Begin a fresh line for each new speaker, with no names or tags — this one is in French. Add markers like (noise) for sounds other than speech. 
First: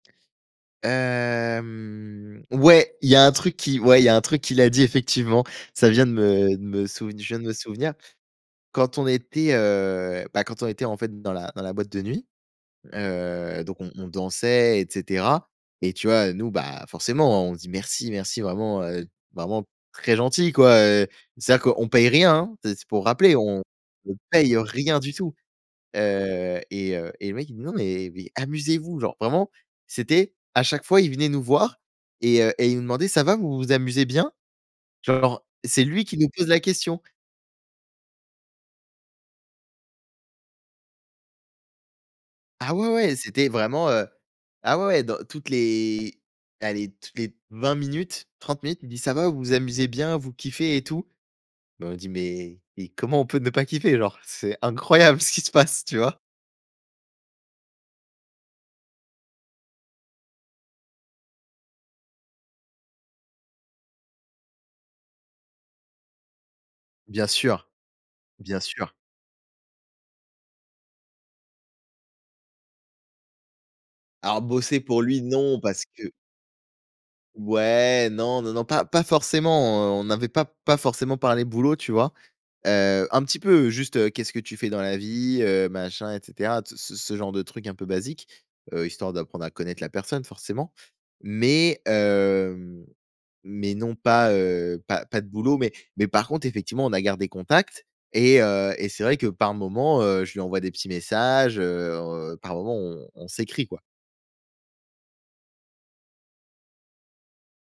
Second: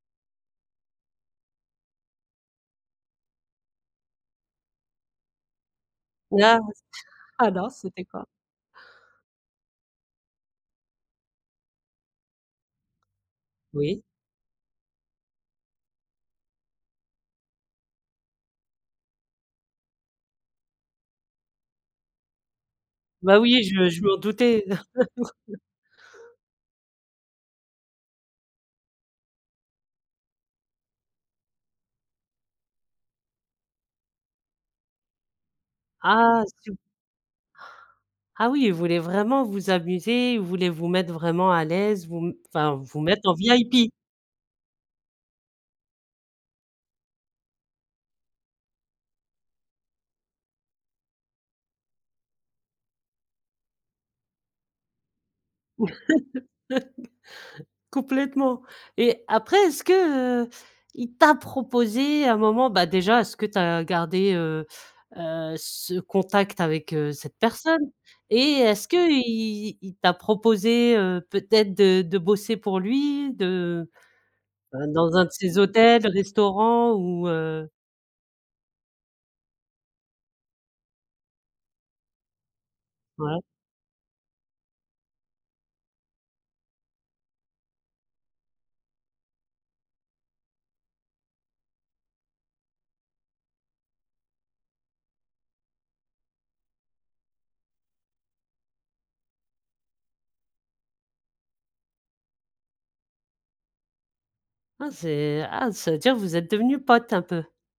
Hem, ouais, il y a un truc qui ouais, il y a un truc qu'il a dit, effectivement, ça vient de me
Ah!
de me souv je viens de me
Alors
souvenir.
c'était quoi?
Quand on était, heu, bah, quand on était, en fait, dans la dans la boîte de nuit, heu, donc on
Oui.
on dansait et cetera et tu vois, nous, bah, forcément, on dit: «Merci, merci», vraiment, heu, vraiment très gentil, quoi, heu, c'est-à-dire qu'on paye rien, hein. C'est c'est pour rappeler,
Bah
on
oui, je je
on
m'en
paye, heu,
doutais.
rien du tout.
(laughs)
Heu et heu et le mec il nous dit: «Non, mais mais amusez vous», genre vraiment, c'était à chaque fois, il venait nous voir et heu et il nous demandait: «Ça va, vous vous amusez bien?» genre c'est lui qui nous
Ah
pose la
sup
question.
Ah oui, il voulait vraiment vous amuser, il voulait vous mettre vraiment à l'aise, vous m enfin
Ah ouais,
vous
ouais et
mettre en
c'était vraiment,
VIP!
heu, ah, ouais, ouais, dans toutes les allez toutes les 20 minutes, 30 minutes, il dit: «Ça va, vous vous amusez bien? Vous kiffez et tout?» bah, on dit: «Mais mais comment on peut ne pas kiffer? Genre, c'est incroyable ce qui se passe», tu vois?
(laughs) Complètement et après, est-ce que, heu, il t'a proposé à un moment bah, déjà, est-ce que tu as gardé, heu, heu, ce contact avec, heu,
Bien
cette
sûr.
personne? Et
Bien
est-ce
sûr.
qu'il il t'a proposé, heu, peut-être de de bosser pour lui, de,
Alors bosser
heu,
pour
dans
lui
un de ses
non, parce
hôtels,
que
restaurants ou, heu?
Ouais, non, non, non, pas pas forcément, heu, on n'avait pas pas forcément parlé boulot, tu vois? Heu, un petit
Ouais.
peu juste, heu,: «Qu'est-ce que tu fais dans la vie?», heu, machin, et cetera, ce ce ce genre de trucs un peu basiques, heu, histoire d'apprendre à connaître la personne forcément mais hem, mais non pas, heu, pas pas de boulot mais mais par contre, effectivement, on a gardé contact et heu et c'est vrai que par moment, heu, je lui envoie des petits messages, heu, par moment, on on s'écrit, quoi.
Ah c'est ah ça veut dire vous êtes devenus potes un peu?